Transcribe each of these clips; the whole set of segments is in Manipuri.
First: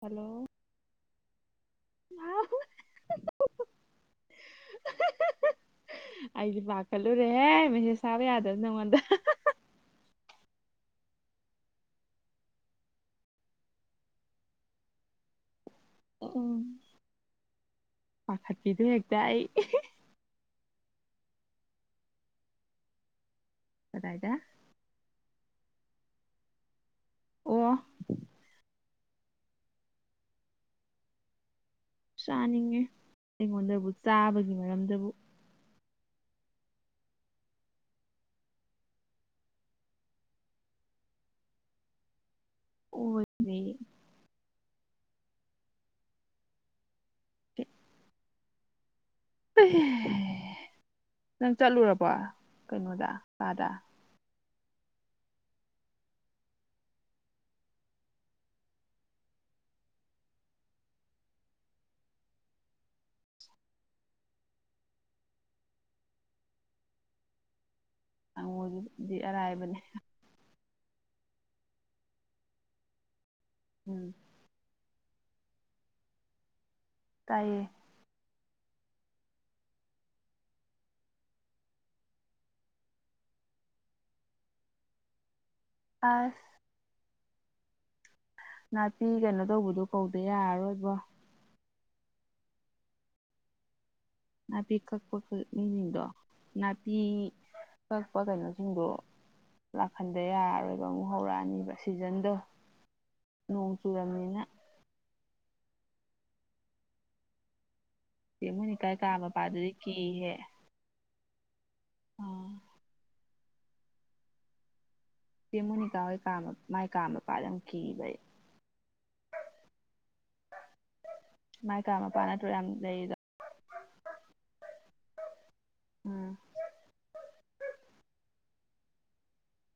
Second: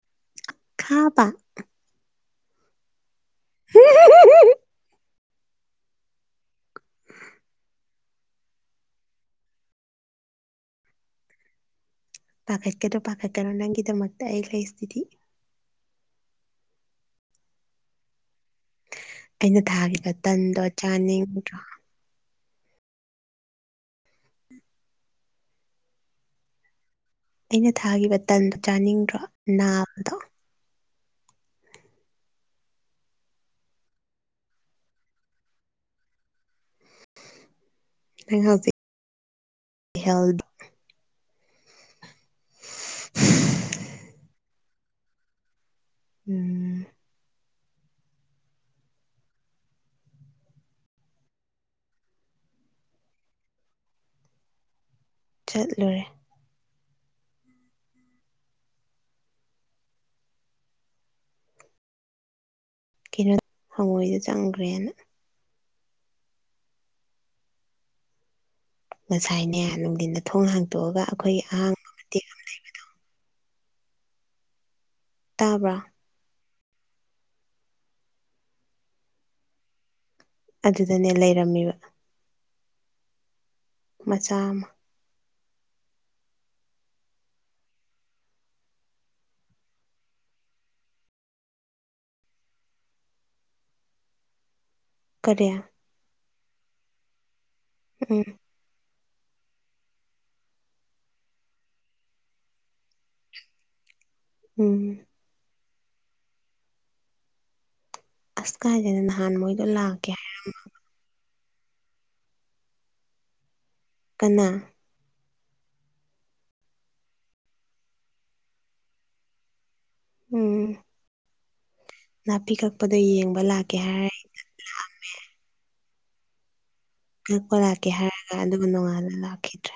ꯍꯜꯂꯣ ꯈꯥꯕ [unintelligible] [unintelligible] ꯑꯩꯗꯤ ꯄꯥꯀꯠꯂꯨꯔꯦꯍꯦ ꯃꯦꯁꯦꯁ ꯊꯥꯕ ꯌꯥꯗꯕꯅꯤꯅꯥ ꯅꯉꯣꯟꯗ ꯄꯥꯈꯠꯀꯗꯣ ꯄꯥꯈꯠꯀꯅꯣ ꯅꯪꯒꯤꯗꯃꯛꯇ ꯑꯩ ꯂꯩꯁꯤꯗꯤ ꯎꯝ ꯄꯥꯈꯠꯄꯤꯗꯦ ꯑꯩꯅ ꯊꯥꯈꯤꯕ ꯇꯟꯗꯣ ꯆꯥꯅꯤꯡꯗ꯭ꯔꯣ ꯀꯗꯥꯏꯗ ꯑꯩꯅ ꯑꯣ ꯊꯥꯈꯤꯕ ꯇꯟꯗꯣ ꯆꯥꯅꯤꯡꯗ꯭ꯔꯣ ꯅꯥꯝꯗꯣ ꯆꯥꯅꯤꯡꯉꯦ ꯑꯩꯉꯣꯟꯗꯕꯨ ꯆꯥꯕꯒꯤ ꯃꯔꯝꯗꯕꯨ ꯅꯪ ꯍꯧꯖꯤꯛ ꯍꯦꯜꯗꯤ ꯑꯣꯗꯤ ꯎꯝ ꯑꯣ ꯑꯦꯍ ꯅꯪ ꯆꯠꯂꯨꯔꯕꯣ ꯀꯩꯅꯣꯗ ꯀꯥꯗ ꯆꯠꯂꯨꯔꯦ ꯀꯩꯅꯣ ꯍꯪꯉꯣꯏꯗ ꯆꯪꯈꯒ꯭ꯔꯦꯅ ꯅꯪꯉꯣꯟꯗꯤ ꯉꯁꯥꯏꯅꯦ ꯑꯔꯥꯏꯕꯅꯦ ꯅꯨꯡꯊꯤꯟꯗ ꯊꯣꯡ ꯍꯥꯡꯗꫭꯛꯑꯒ ꯑꯩꯈꯣꯏꯒꯤ ꯑꯍꯥꯡ ꯎꯝ ꯇꯥꯕ꯭ꯔꫭ ꯇꯥꯏꯌꯦ ꯑꯗꯨꯗꯅꯦ ꯂꯩꯔꯝꯃꯤꯕ ꯃꯆꯥ ꯑꯃ ꯑꯁ ꯅꯥꯄꯤ ꯀꯩꯅꯣ ꯇꯧꯕꯗꯣ ꯀꯧꯗ ꯌꯥꯔꯥꯔꯣꯏꯕꯣ ꯅꯥꯄꯤ ꯀꯛꯄ ꯄ ꯀꯔꯤ ꯃꯤꯁꯤꯡꯗꯣ ꯅꯥꯄꯤ ꯀꯛꯄ ꯎꯝ ꯀꯩꯅꯣ ꯁꯤꯡꯗꯣ ꯂꯥꯛꯍꯟꯗ ꯌꯥꯔꯔꯣꯏꯕ ꯑꯃꯨꯛ ꯍꯧꯔꯑꯅꯤꯕ ꯁꯤꯖꯟꯗꯣ ꯅꯣꯡ ꯆꯨꯨꯔꯝꯅꯤꯅ ꯎꯝ ꯏ ꯑꯁ ꯃꯣꯏꯅꯤꯀꯥꯏ ꯀꯥꯏꯗꯅ ꯀꯥ ꯅꯍꯥꯟ ꯃꯣꯏꯗꯣ ꯃꯄꯥꯗꯨꯗꯤ ꯂꯥꯛꯀꯦ ꯍꯥꯏ ꯀꯤꯍꯦ ꯎꯝ ꯀꯅꯥ ꯃꯣꯅꯤꯀꯥ ꯍꯣꯏ ꯀꯥ ꯃꯥꯏ ꯀꯥ ꯃ ꯄꯥꯠꯂꯝ ꯀꯕꯩ ꯎꯝ ꯉꯥꯏ ꯀꯥꯃ ꯅꯥꯄꯤ ꯀꯛꯄꯗꯣ ꯌꯦꯡꯕ ꯂꯥꯛꯀꯦ ꯍꯥꯏꯔꯦ ꯎꯝ ꯑꯛꯄ ꯂꯥꯛꯀꯦ ꯍꯥꯏꯔꯒ ꯑꯗꯨ ꯅꯣꯡꯉꯥꯟꯅ ꯂꯥꯛꯈꯤꯗ꯭ꯔꯦ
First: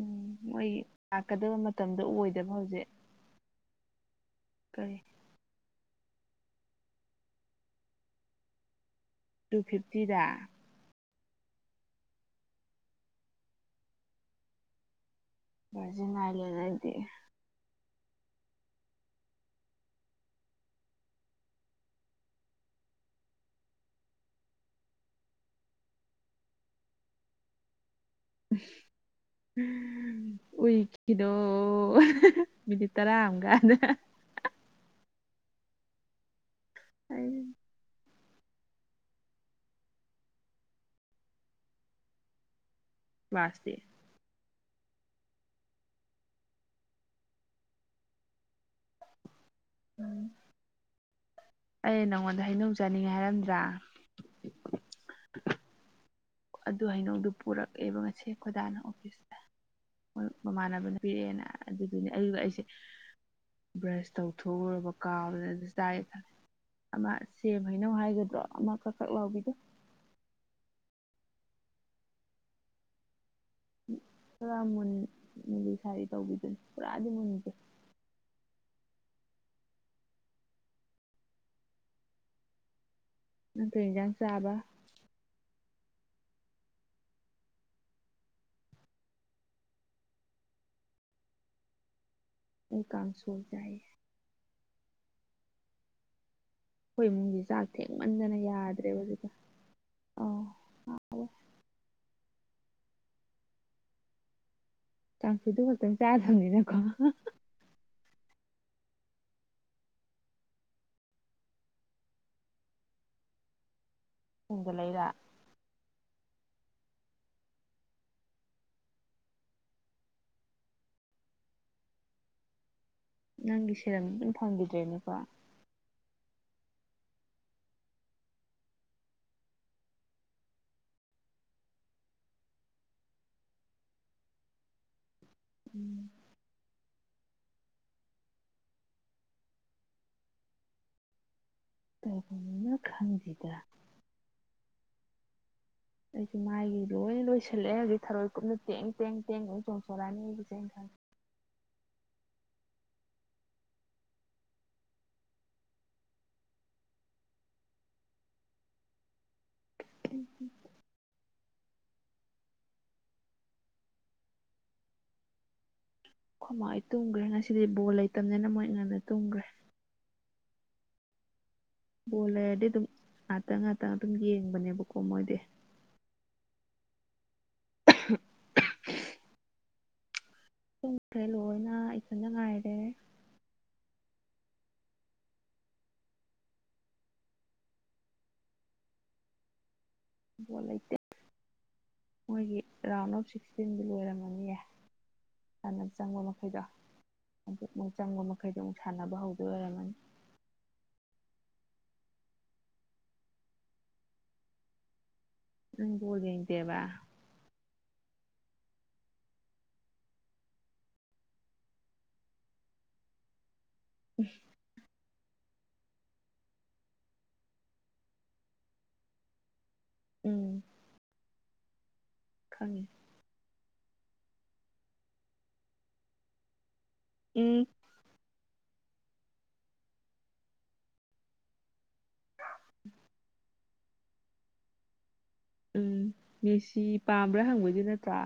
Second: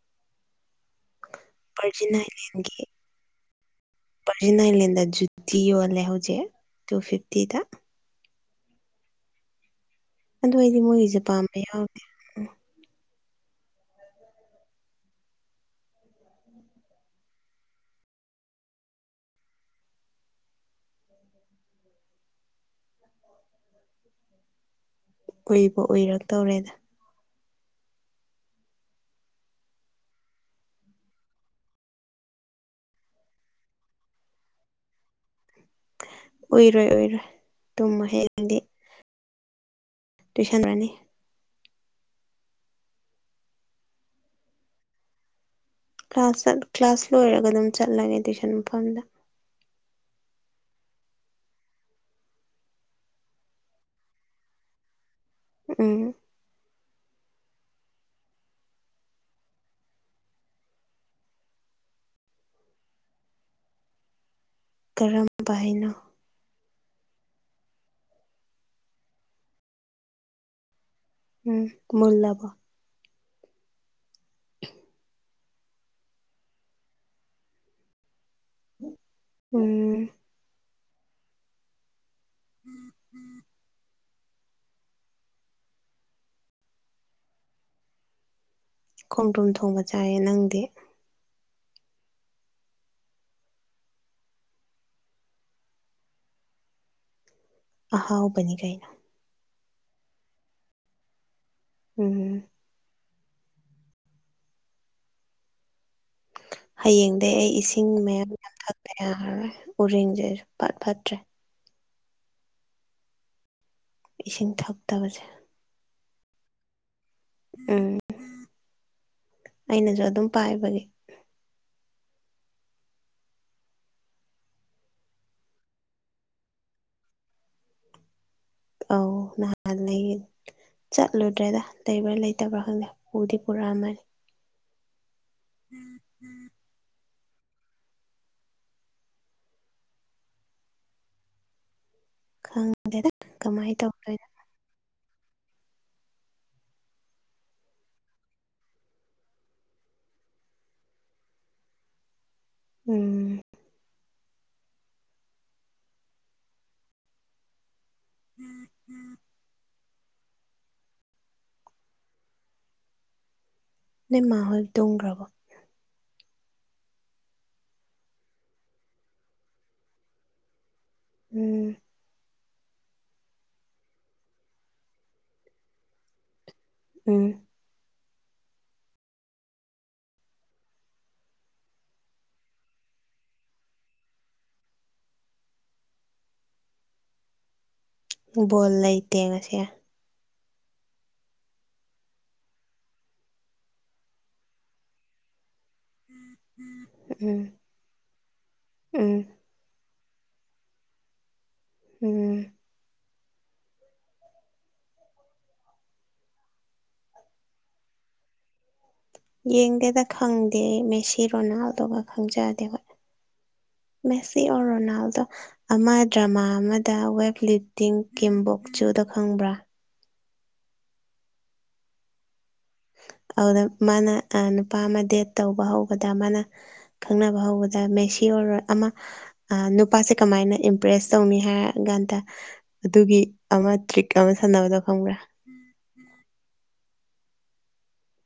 ꯎꯝ ꯃꯣꯏ ꯂꯥꯛꯀꯗꯕ ꯃꯇꯝꯗꯣ ꯑꯣꯏꯗꯕ ꯍꯧꯖꯤꯛ ꯄꯖꯤ ꯀꯔꯤ ꯅꯥꯏꯟꯂꯦꯟꯗ ꯖꯨꯗꯤꯤ ꯌꯣꯜꯂꯦ ꯍꯧꯖꯤꯛ ꯇꯨ ꯐꯤꯐꯇꯤꯗ ꯇꯨ ꯐꯤꯞꯇꯤꯗ ꯑꯗꯨꯗ ꯑꯩꯗꯤ ꯃꯣꯏꯒꯤꯁꯦ ꯄꯥꯝꯕ ꯌꯥꯎꯦ ꯁꯤꯅꯥꯏꯂꯦꯗꯗꯤ ꯀꯨꯏꯕ ꯎꯏꯔꯛꯇꯧꯔꯦꯗ ꯑ ꯎꯏꯈꯤꯗꯣ ꯃꯤꯅꯤꯠ ꯇꯔꯥ ꯑꯃꯀꯥꯟꯗ ꯑꯣꯏꯏꯔꯣꯏ ꯑꯣꯏꯔꯣꯏ ꯑꯩ ꯇꯨꯝꯃ ꯍꯡꯗꯤ ꯇ꯭ꯌꯨꯁꯟ ꯔꯅꯤ ꯃꯥꯁꯦ ꯀ꯭ꯂꯥꯁ ꯀ꯭ꯂꯥꯁ ꯂꯣꯏꯔꯒ ꯑꯗꯨꯝ ꯆꯠꯂꯒꯦ ꯇꯨꯏꯁꯟ ꯃꯐꯝꯗ ꯎꯝ ꯑꯩ ꯅꯉꯣꯟꯗ ꯍꯩꯅꯅꯨꯡ ꯆꯥꯅꯤꯡꯉꯦ ꯍꯥꯏꯔꯝꯗ꯭ꯔꯥ ꯎꯝ ꯑꯗꯨ ꯍꯩꯅꯧꯗꯨ ꯄꯨꯔꯛꯑꯦꯕ ꯉꯁꯦ ꯈꯣꯏꯗꯥꯅ ꯑꯣꯐꯤꯁꯇ ꯃꯣꯏ ꯃꯃꯥꯟꯅꯕꯅ ꯄꯤꯔꯛꯑꯦꯅ ꯑꯗꯨꯒꯤꯅꯦ ꯑꯗꯨꯒ ꯑꯩꯁꯦ ꯕ꯭ꯔꯁ ꯇꯧꯊꯣꯛꯎꯔꯕ ꯀꯥꯎꯅ ꯀꯔꯝꯕ ꯑꯗꯨꯁꯨ ꯍꯩꯅꯣ ꯇꯥꯏꯦ ꯈꯦ ꯑꯃ ꯁꯦꯝ ꯍꯥꯏꯩꯅꯧ ꯍꯥꯏꯒꯗ꯭ꯔꯣ ꯑꯃ ꯈꯛ ꯈꯛ ꯂꯥꯎꯕꯤꯗꯣ ꯎꯝ ꯃꯜꯂꯕ ꯄꯨꯔꯥ ꯃꯨꯟ ꯂꯤ ꯁꯥꯥꯏꯗꯤ ꯇꯧꯕꯤꯗꯨꯅꯤ ꯄꯨꯔꯥꯗꯤ ꯃꯨꯟꯁꯦ ꯎꯝ ꯎꯝ ꯎꯝ ꯅꯠꯇ꯭ꯔ ꯏꯟꯁꯥꯡ ꯆꯥꯕ ꯈꯣꯡꯗ꯭ꯔꯨꯝ ꯊꯣꯡꯕ ꯆꯥꯏꯌꯦ ꯅꯪꯗꯤ ꯑꯩ ꯀꯥꯟꯁꯨ ꯑꯣꯏ ꯆꯥꯏ ꯑꯩꯈꯣꯏ ꯏꯃꯨꯡꯒꯤ ꯆꯥꯛ ꯊꯦꯡꯃꯟꯗꯅ ꯑꯍꯥꯎꯕꯅꯤ ꯀꯩꯅꯣ ꯌꯥꯗ꯭ꯔꯦꯕꯖꯤꯀ ꯑꯥꯎ ꯎꯝ ꯇꯥꯡꯁꯨꯗꯕꯠꯇꯦ ꯍꯌꯦꯡꯗꯒꯤꯩ ꯑꯩ ꯏꯁꯤꯡ ꯃꯌꯥꯝ ꯌꯥꯝ ꯊꯛꯄ ꯌꯥꯔꯣꯏ ꯎꯔꯤꯡꯁꯦ ꯐꯠ ꯐꯠꯇ꯭ꯔꯦ ꯏꯁꯤꯡ ꯊꯣꯡꯗ ꯂꯩꯔꯥ ꯊꯛꯇꯕꯁꯦ ꯎꯝ ꯑꯩꯅꯁꯨ ꯑꯗꯨꯝ ꯄꯥꯏꯕꯒꯤ ꯅꯪꯒꯤ ꯁꯦꯔꯝ ꯑꯗꯨꯝ ꯐꯪꯈꯤꯗ꯭ꯔꯦꯅꯦꯀꯣ ꯑꯧ ꯅꯍꯟ ꯂꯩ ꯆꯠꯂꯨꯗ꯭ꯔꯦꯗ ꯂꯩꯕ꯭ꯔꯥ ꯂꯩꯇꯕ꯭ꯔꯥ ꯈꯪꯗꯦ ꯄꯨꯗꯤ ꯄꯨꯔꯛꯑꯃꯅꯤ ꯎꯝ ꯈꯪꯗꯦꯗ ꯀꯃꯥꯏꯅ ꯇꯧꯗꯣꯏꯅꯣ ꯑꯩꯁꯨ ꯃꯥꯏꯒꯤ ꯂꯣꯏ ꯂꯣꯏꯁꯤꯜꯂꯛꯑꯦ ꯍꯧꯖꯤꯗꯤ ꯊꯔꯣꯏ ꯀꯨꯞꯅ ꯇꯦꯡ ꯇꯦꯡ ꯇꯦꯡ ꯏꯦꯡ ꯆꯣꯡꯊꯣꯔꯂꯛꯑꯅꯤ ꯑꯩꯒꯤ ꯆꯦ ꯎꯝ ꯎꯝ ꯎꯝ ꯎꯝ ꯅ ꯃꯥ ꯍꯜ ꯇꯣꯡ꯭ꯔꯕ ꯈꯨꯃꯥꯏ ꯇꯨꯝꯈ꯭ꯔꯦ ꯉꯁꯤꯗꯤ ꯕꯣꯜ ꯂꯩꯇꯕꯅꯤꯅ ꯃꯣꯏ ꯑꯩ ꯉꯟꯅ ꯇꯨꯝꯈ꯭ꯔꯦ ꯎꯝ ꯕꯣꯂꯔꯗꯤ ꯑꯗꯨꯝ ꯉꯥꯛꯇꯪ ꯉꯥꯛꯇꯪ ꯑꯗꯨꯝ ꯌꯦꯡꯕꯅꯦꯕꯀꯣ ꯃꯣꯏꯗꯤ ꯎꯝ [inaudible] ꯆꯨꯝꯈ꯭ꯔꯦ ꯂꯣꯏꯅ ꯏꯆꯗ ꯉꯥꯏꯔꯦ ꯕꯣꯜ ꯂꯩꯇꯦ ꯉꯁꯤ [inaudible] ꯃꯣꯏꯒꯤ ꯔꯥꯎꯟ ꯑꯣꯐ ꯁꯤꯛꯁꯇꯤꯟꯗꯤ ꯂꯣꯏꯔꯝꯃꯅꯤꯌꯦ ꯍꯥꯟꯅ ꯆꯪꯕ ꯃꯈꯩꯗꯣ ꯎꯝ ꯑꯗꯨꯛ ꯑꯃꯨꯛ ꯆꯪꯝꯕ ꯃꯈꯩꯗꯣ ꯑꯃꯨꯛ ꯁꯥꯟꯅꯕ ꯎꯝ ꯍꯧꯗ ꯑꯣꯏꯔꯝꯃꯅꯤ ꯎꯝ ꯅꯪ ꯕ‌ꯣꯜ ꯌ‌ꯦꯡ ꯗꯦꯕ ꯌꯦꯡꯗꯦꯗ ꯈꯪꯗꯦ ꯑꯩ ꯃꯦꯁꯤ ꯔꯣꯅꯥꯜꯗ‌ꯣꯒ ꯈꯪꯖꯗꯦ ꯈ‌ꯣꯏ ꯃꯦꯁꯤ ꯑꯣꯔ ꯔꯣꯅꯥꯜꯗꯣ ꯑꯃ ꯗ꯭ꯔꯃꯥ ꯑꯃꯗ ꯋꯦꯠ ꯂꯤꯞꯇꯤꯡ ꯀꯤꯝꯕꯣꯛ ꯆꯨꯗ ꯈꯪꯕ꯭ꯔꯥ ꯎꯝ ꯈꯪꯉꯤ ꯑꯗꯨꯗ ꯃꯥꯅ ꯅꯨꯄꯥ ꯑꯃ ꯗꯦꯠ ꯇꯧꯕ ꯍꯧꯕꯗ ꯃꯥꯅ ꯈꯪꯅꯕ ꯎꯝ ꯍꯧꯕꯗ ꯃꯦꯁꯤ ꯑꯣꯔ ꯑꯃ ꯅꯨꯄꯥꯁꯦ ꯀꯃꯥꯏꯅ ꯏꯝꯄ꯭ꯔꯦꯁ ꯇꯧꯅꯤ ꯍꯥꯏꯔ ꯀꯥꯟꯗ ꯑꯗꯨꯒꯤ ꯑꯃ ꯇ꯭ꯔꯤꯛ ꯑꯃ ꯁꯥꯟꯅꯕꯗꯣ ꯈꯪꯕ꯭ꯔꯥ ꯎꯝ ꯃꯦꯁꯤ ꯄꯥꯝꯕ꯭ꯔꯥ ꯍꯪꯕꯩꯗꯨ ꯅꯠꯇ꯭ꯔꯥ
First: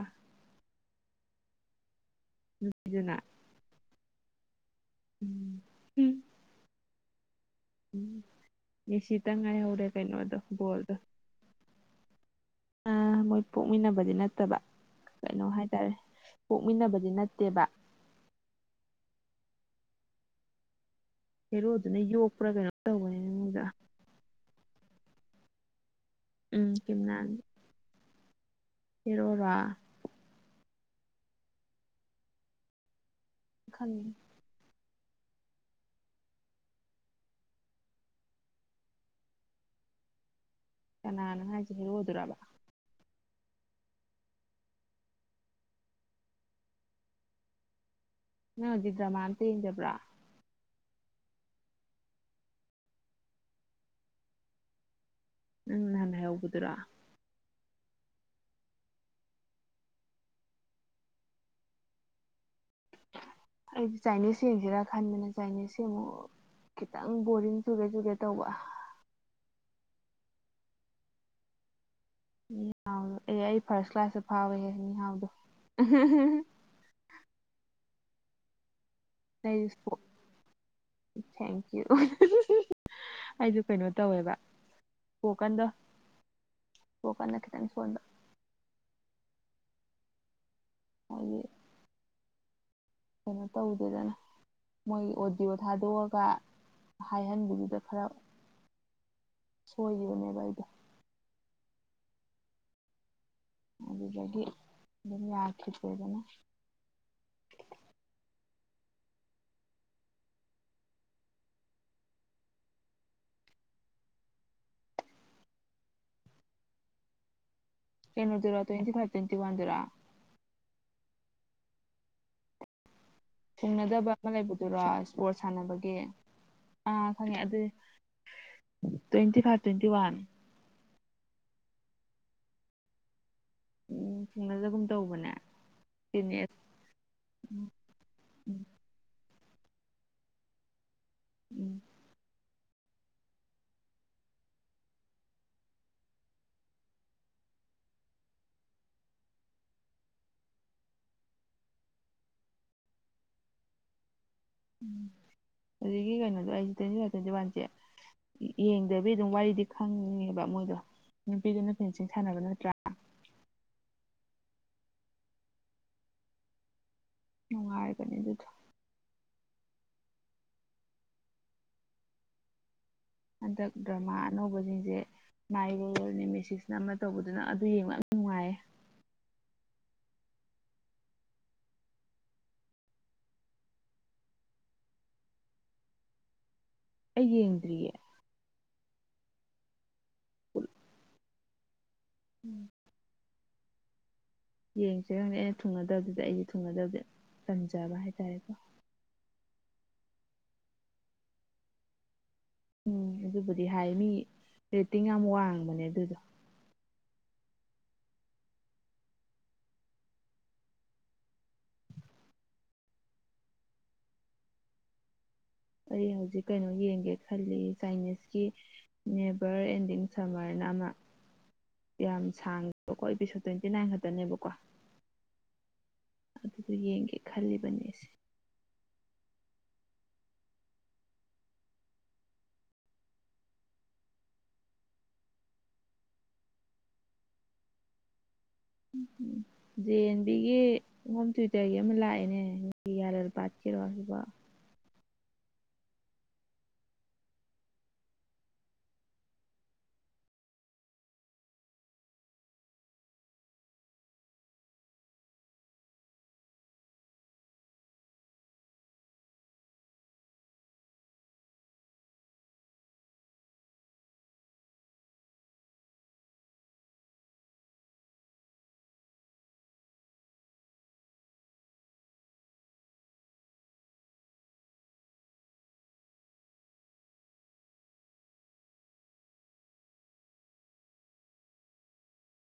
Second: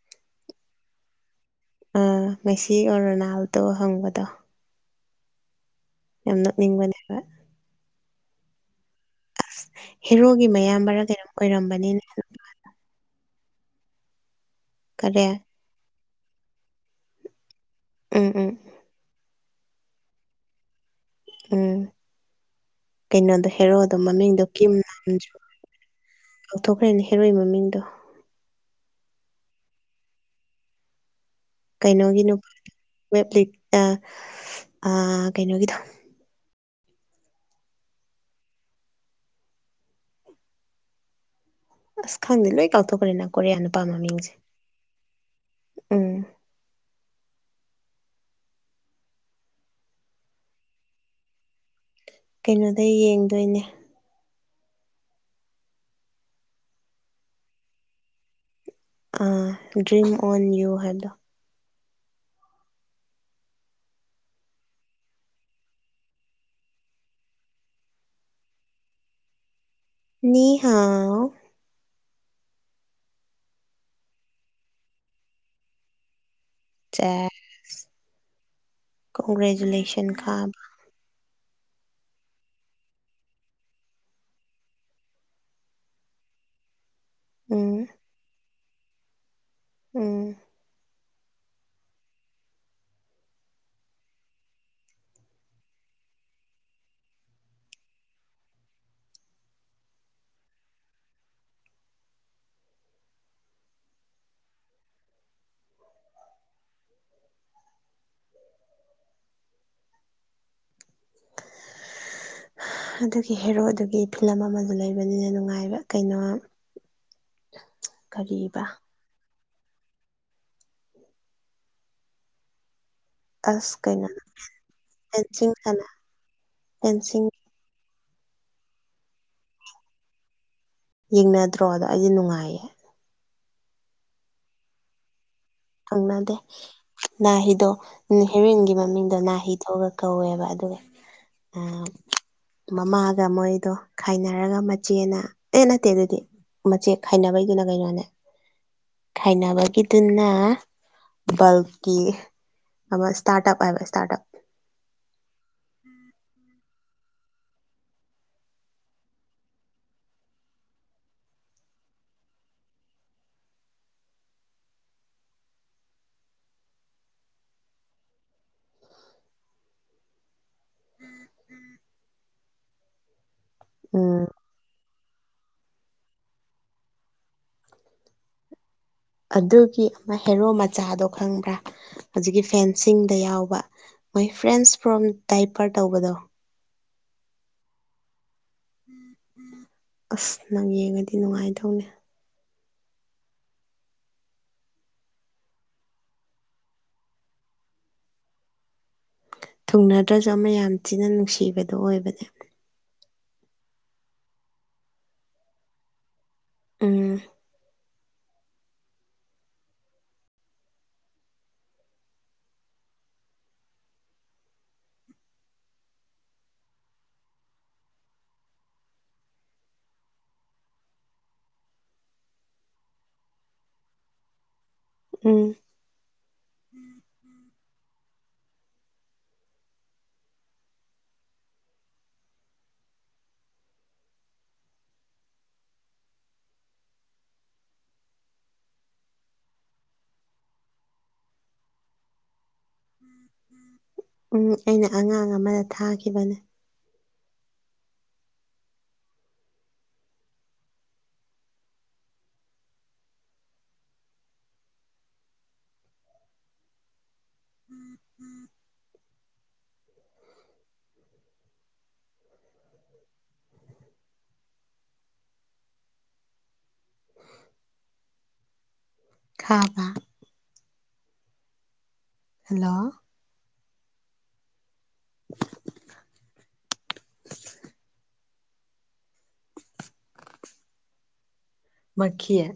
ꯑꯥ ꯃ‌ꯦꯁꯤ ꯑꯣꯔ ꯑꯗꯨꯅ ꯔꯣꯅꯥꯜꯗꯣ ꯍꯪꯕꯗꯣ ꯎꯝ ꯎꯝ ꯌꯥꯝ ꯅꯣꯛꯅꯤꯡꯕꯅꯦ ꯍꯥꯏꯕ ꯎꯝ ꯃ‌ꯦꯁꯤ ꯇꯪ ꯉꯥꯏꯍꯧꯔꯦ ꯀꯩꯅꯣꯗꯣ ꯕꯣꯜꯗꯣ ꯑꯣꯏꯔꯝꯕꯅꯤ ꯑ ꯃꯣꯏ ꯄꯣꯛꯃꯤꯟꯅꯕꯗꯤ ꯅꯠꯇꯕ ꯀꯔꯦ ꯀꯩꯅꯣ ꯍꯥꯏꯇꯥꯔꯦ ꯄ‌ꯣꯛꯃꯤꯟꯅꯕꯗꯤ ꯅꯠꯇꯦꯕ ꯎꯝ ꯎꯝ ꯎꯝ ꯍꯦꯔꯣꯗꯨꯅ ꯌꯣꯛꯄ꯭ꯔꯥ ꯀꯩꯅꯣ ꯇꯧꯕꯅꯤ ꯃꯤꯗ‌ꯣ ꯇ ꯃꯅꯤꯡꯗꯣ ꯀꯤꯝ ꯂꯥꯡ ꯖꯨ ꯎꯝ ꯀꯤꯝꯔꯅꯤ ꯃꯃꯤꯡꯗꯣ ꯄꯤꯔꯛꯑꯣꯔ ꯀꯩꯅꯣꯒꯤꯅꯣ ꯋꯦꯕꯂꯤꯠ ꯈꯪꯉ ꯑ ꯀꯩꯅꯣꯒꯤꯗꯣ ꯀꯅꯥꯅ‌ꯣ ꯍꯥꯏꯁ‌ꯦ ꯑꯁ ꯈꯪꯗꯦ ꯂꯣꯏ ꯀꯥꯎꯊꯣꯛꯈ꯭ꯔꯦꯅ ꯀꯣꯔꯤꯌꯥ ꯅꯨꯄꯥ ꯃꯃꯤꯡꯁꯦ ꯎꯝ ꯅꯪꯗꯤ ꯍꯧꯖꯤꯛ ꯗ꯭ꯔꯃꯥ ꯑꯝꯇ ꯌꯦꯡꯗꯕ꯭ꯔꯥ ꯀꯩꯅꯣꯗ ꯌꯦꯡꯗꯣꯏꯅꯦ ꯅꯪ ꯅꯍꯥꯟ ꯍꯥꯏꯍꯧꯕꯗꯨꯔꯣ ꯑ ꯗ꯭ꯔꯤꯝ ꯑꯣꯟ ꯌꯨ ꯍꯥꯏꯗꯣ ꯑꯩꯗꯤ ꯆꯥꯏꯅꯤꯁ ꯌꯦꯡꯁꯤꯔ ꯈꯟꯕꯅꯦ ꯆꯥꯏꯅꯤꯖꯁꯤ ꯑꯃꯨꯛ ꯈꯤꯇꯪ ꯕꯣꯔꯤꯡ ꯆꯨꯒꯦ ꯆꯨꯒꯦ ꯇꯧꯕ ꯅꯤꯍꯥꯎ ꯍꯥꯎꯗꯣ ꯑꯦ ꯑꯩ ꯐꯥꯔꯁ ꯀ꯭ꯂꯥꯁꯇ ꯐꯥꯎꯋꯦꯍꯦ ꯃꯤꯍꯥꯎꯗꯣ ꯆꯦ ꯑꯩ ꯀꯣꯡꯒ꯭ꯔꯦꯖꯨꯂꯦꯁꯟ ꯈꯥ ꯊꯦꯡꯀ꯭ꯌꯨ ꯑꯩꯁꯨ ꯀꯩꯅꯣ ꯇꯧꯋꯦꯕ ꯏꯁꯄ‌ꯣꯀꯟꯗ‌ꯣ ꯏꯁꯐ‌ꯣꯀꯟꯗ ꯈꯤꯇꯪ ꯎꯝ ꯁ‌ꯣꯟꯕ ꯎꯝ ꯍꯣꯏꯌꯦ ꯀꯩꯅꯣ ꯇꯧꯗꯦꯗꯅ ꯃꯣꯏꯒꯤ ꯑꯣꯗꯤꯑꯣ ꯊꯥꯗꯣꯛꯑꯒ ꯍꯥꯏꯍꯟꯕꯗꯨꯗ ꯈꯔ ꯁꯣꯏꯒꯤꯕꯅꯦꯕ ꯑꯩꯗꯣ ꯑꯗꯨꯗꯒꯤ ꯑꯗꯨꯝ ꯌꯥꯈꯤꯗ꯭ꯔ‌ꯦꯗꯅ [inaudible] ꯑꯗꯨꯒꯤ ꯍꯦꯔꯣꯗꯨꯒꯤ ꯐꯤꯂꯝ ꯑꯃ ꯂꯩꯕꯅꯤꯅ‌ꯦ ꯅꯨꯡꯉꯥꯏꯕ ꯀꯩꯅꯣ ꯀꯩꯅꯣꯗꯨꯔꯣ ꯀꯔꯤꯕ ꯇ꯭ꯋꯦꯟꯇꯤ ꯐꯥꯏꯚ ꯇ꯭ꯋꯦꯟꯇꯤ ꯋꯥꯟ ꯗꯨꯔꯣ ꯑꯁ ꯀꯩꯅꯣ ꯊꯨꯡꯅꯗꯕ ꯑꯃ ꯂꯩꯕꯗꯨꯔꯣ ꯏꯁꯄꯣꯔꯠ ꯐꯦꯟꯁꯤꯡ ꯁꯥꯟꯅ ꯁꯥꯟꯅꯕꯒꯤ ꯑꯥ ꯐꯦꯟꯁꯤꯡ ꯈꯪꯉꯦ ꯑꯗꯨꯗꯤ ꯇ꯭ꯋꯦꯟꯇꯤ ꯐꯥꯏꯚ ꯇ꯭ꯋꯦꯟꯇꯤ ꯋꯥꯟ ꯌꯦꯡꯅꯗ꯭ꯔꯣ ꯑꯗꯣ ꯑꯩꯗꯤ ꯅꯨꯡꯉꯥꯏꯌꯦ ꯎꯝ ꯊꯨꯡꯅꯗꯒꯨꯝ ꯇꯧꯕꯅꯦ ꯊꯨꯡꯅꯗꯦ ꯇꯤꯅꯦꯖ ꯅꯥꯍꯤꯗꯣ ꯎꯝ ꯎꯝ ꯍꯦꯔꯣꯏꯟꯒꯤ ꯃꯃꯤꯡꯗꯣ ꯅꯥꯍꯤ ꯊꯣꯛꯂꯛ ꯀꯧꯋꯦꯕ ꯑꯗꯨꯒ ꯑ ꯎꯝ ꯃꯃꯥꯒ ꯃꯣꯏꯗꯣ ꯈꯥꯏꯅꯔꯒ ꯃꯆꯦꯅ ꯑꯦ ꯅꯠꯇꯦ ꯅꯠꯇꯦ ꯃꯆꯦ ꯈꯥꯏꯅꯕꯒꯤꯗꯨꯅ ꯀꯩꯅꯣꯅꯦ ꯈꯥꯏꯅꯕꯒꯤꯗꯨꯅ ꯕꯜꯀꯤ ꯑꯃ ꯏꯁꯇꯥꯔꯠ ꯑꯞ ꯍꯥꯏꯕ ꯏꯁꯇꯥꯔꯠ ꯑꯞ ꯎꯝ ꯑꯗꯨꯒꯤ ꯀꯩꯅꯣꯗꯣ ꯑꯩꯁꯦ ꯇ꯭ꯋꯦꯟꯇꯤ ꯐꯥꯏꯚ ꯇ꯭ꯋꯦꯟꯇꯤ ꯋꯥꯟꯁꯦ ꯌꯦꯡꯗꯕꯤ ꯑꯗꯨꯝ ꯋꯥꯔꯤꯗꯤ ꯈꯪꯉꯦꯕ ꯃꯣꯏꯗꯣ ꯅꯨꯄꯤꯗꯨꯅ ꯐꯦꯟꯁꯤꯡ ꯁꯥꯟꯅꯕ ꯅꯠꯇ꯭ꯔꯥ ꯅꯨꯡꯉꯥꯏꯕꯅꯦ ꯑꯗꯨꯗꯣ ꯍꯟꯗꯛ ꯗ꯭ꯔꯃꯥ ꯎꯝ ꯑꯅꯧꯕꯁꯤꯡꯁꯦ ꯃꯥꯏꯔꯣꯜꯅꯦ ꯃꯦꯁꯤꯛꯁꯅ ꯑꯃ ꯇꯧꯕꯗꯨꯅ ꯑꯗꯨ ꯌꯦꯡꯕ ꯌꯥꯝ ꯅꯨꯡꯉꯥꯏꯌꯦ ꯑꯗꯨꯒꯤ ꯑꯃ ꯍꯦꯔꯣ ꯃꯆꯥꯗꯣ ꯈꯪꯕ꯭ꯔꯥ ꯍꯧꯖꯤꯛꯀꯤ ꯐꯦꯟꯁꯤꯡꯗ ꯌꯥꯎꯕ ꯃꯣꯏ ꯐ꯭ꯔꯦꯟꯁ ꯐ꯭ꯔꯣꯝ ꯗꯥꯏꯄꯔ ꯇꯧꯕꯗꯣ ꯑꯩ ꯌꯦꯡꯗ꯭ꯔꯤꯌꯦ ꯑꯁ ꯅꯪ ꯌꯦꯡꯉꯗꯤ ꯅꯨꯡꯉꯥꯏꯗꯧꯅꯦ ꯎꯝ ꯌꯦꯡꯁꯤꯔ ꯈꯪꯗꯦ ꯑꯩꯅ ꯊꯨꯡꯅꯗꯕꯗꯨꯗ ꯑꯩꯁꯦ ꯊꯨꯡꯅꯗꯕꯗ ꯇꯟꯖꯕ ꯍꯥꯏꯇꯥꯔꯦꯀꯣ ꯊꯨꯡꯅꯗ꯭ꯔꯁꯨ ꯑꯃ ꯌꯥꯝ ꯊꯤꯅ ꯅꯨꯡꯁꯤꯕꯗꯨ ꯑꯣꯏꯕꯅꯦ ꯎꯝ ꯑꯗꯨꯕꯨꯗꯤ ꯍꯥꯏ ꯃꯤ ꯔꯦꯇꯤꯡ ꯌꯥꯝ ꯋꯥꯡꯕꯅꯦ ꯑꯗꯨꯗꯣ ꯎꯝ ꯑꯩ ꯍꯧꯖꯤꯛ ꯀꯩꯅꯣ ꯌꯦꯡꯒꯦ ꯈꯜꯂꯤ ꯆꯥꯏꯅꯤꯁꯀꯤ ꯅꯦꯕꯔ ꯑꯦꯟꯗꯤꯡ ꯁꯝꯃꯔꯅ ꯑꯃ ꯌꯥꯝ ꯁꯥꯡꯗꯦꯕꯀꯣ ꯑꯦꯄꯤꯁꯣꯠ ꯇ꯭ꯋꯦꯟꯇꯤ ꯅꯥꯏꯟ ꯈꯛꯇꯅꯦꯕꯀꯣ ꯎꯝ ꯑꯗꯨꯒ ꯌꯦꯡꯒꯦ ꯈꯜꯂꯤꯕꯅꯤ ꯑꯩꯁꯦ ꯎꯝ ꯎꯝ ꯖꯦ ꯑꯦꯟ ꯕꯤꯒꯤ ꯍꯣꯝ ꯊꯨꯋꯇꯔꯒꯤ ꯑꯃ ꯂꯥꯛꯑꯦꯅꯦ ꯌꯥꯔ ꯄꯥꯠꯀꯦꯔꯣ ꯁꯤꯐꯥꯎ ꯎꯝ ꯑꯩꯅ ꯑꯉꯥꯡ ꯑꯃꯗ ꯊꯥꯈꯤꯕꯅꯦ ꯈꯥꯕ ꯍꯜꯂꯣ [unintelligible] ꯃꯈꯤꯌꯦ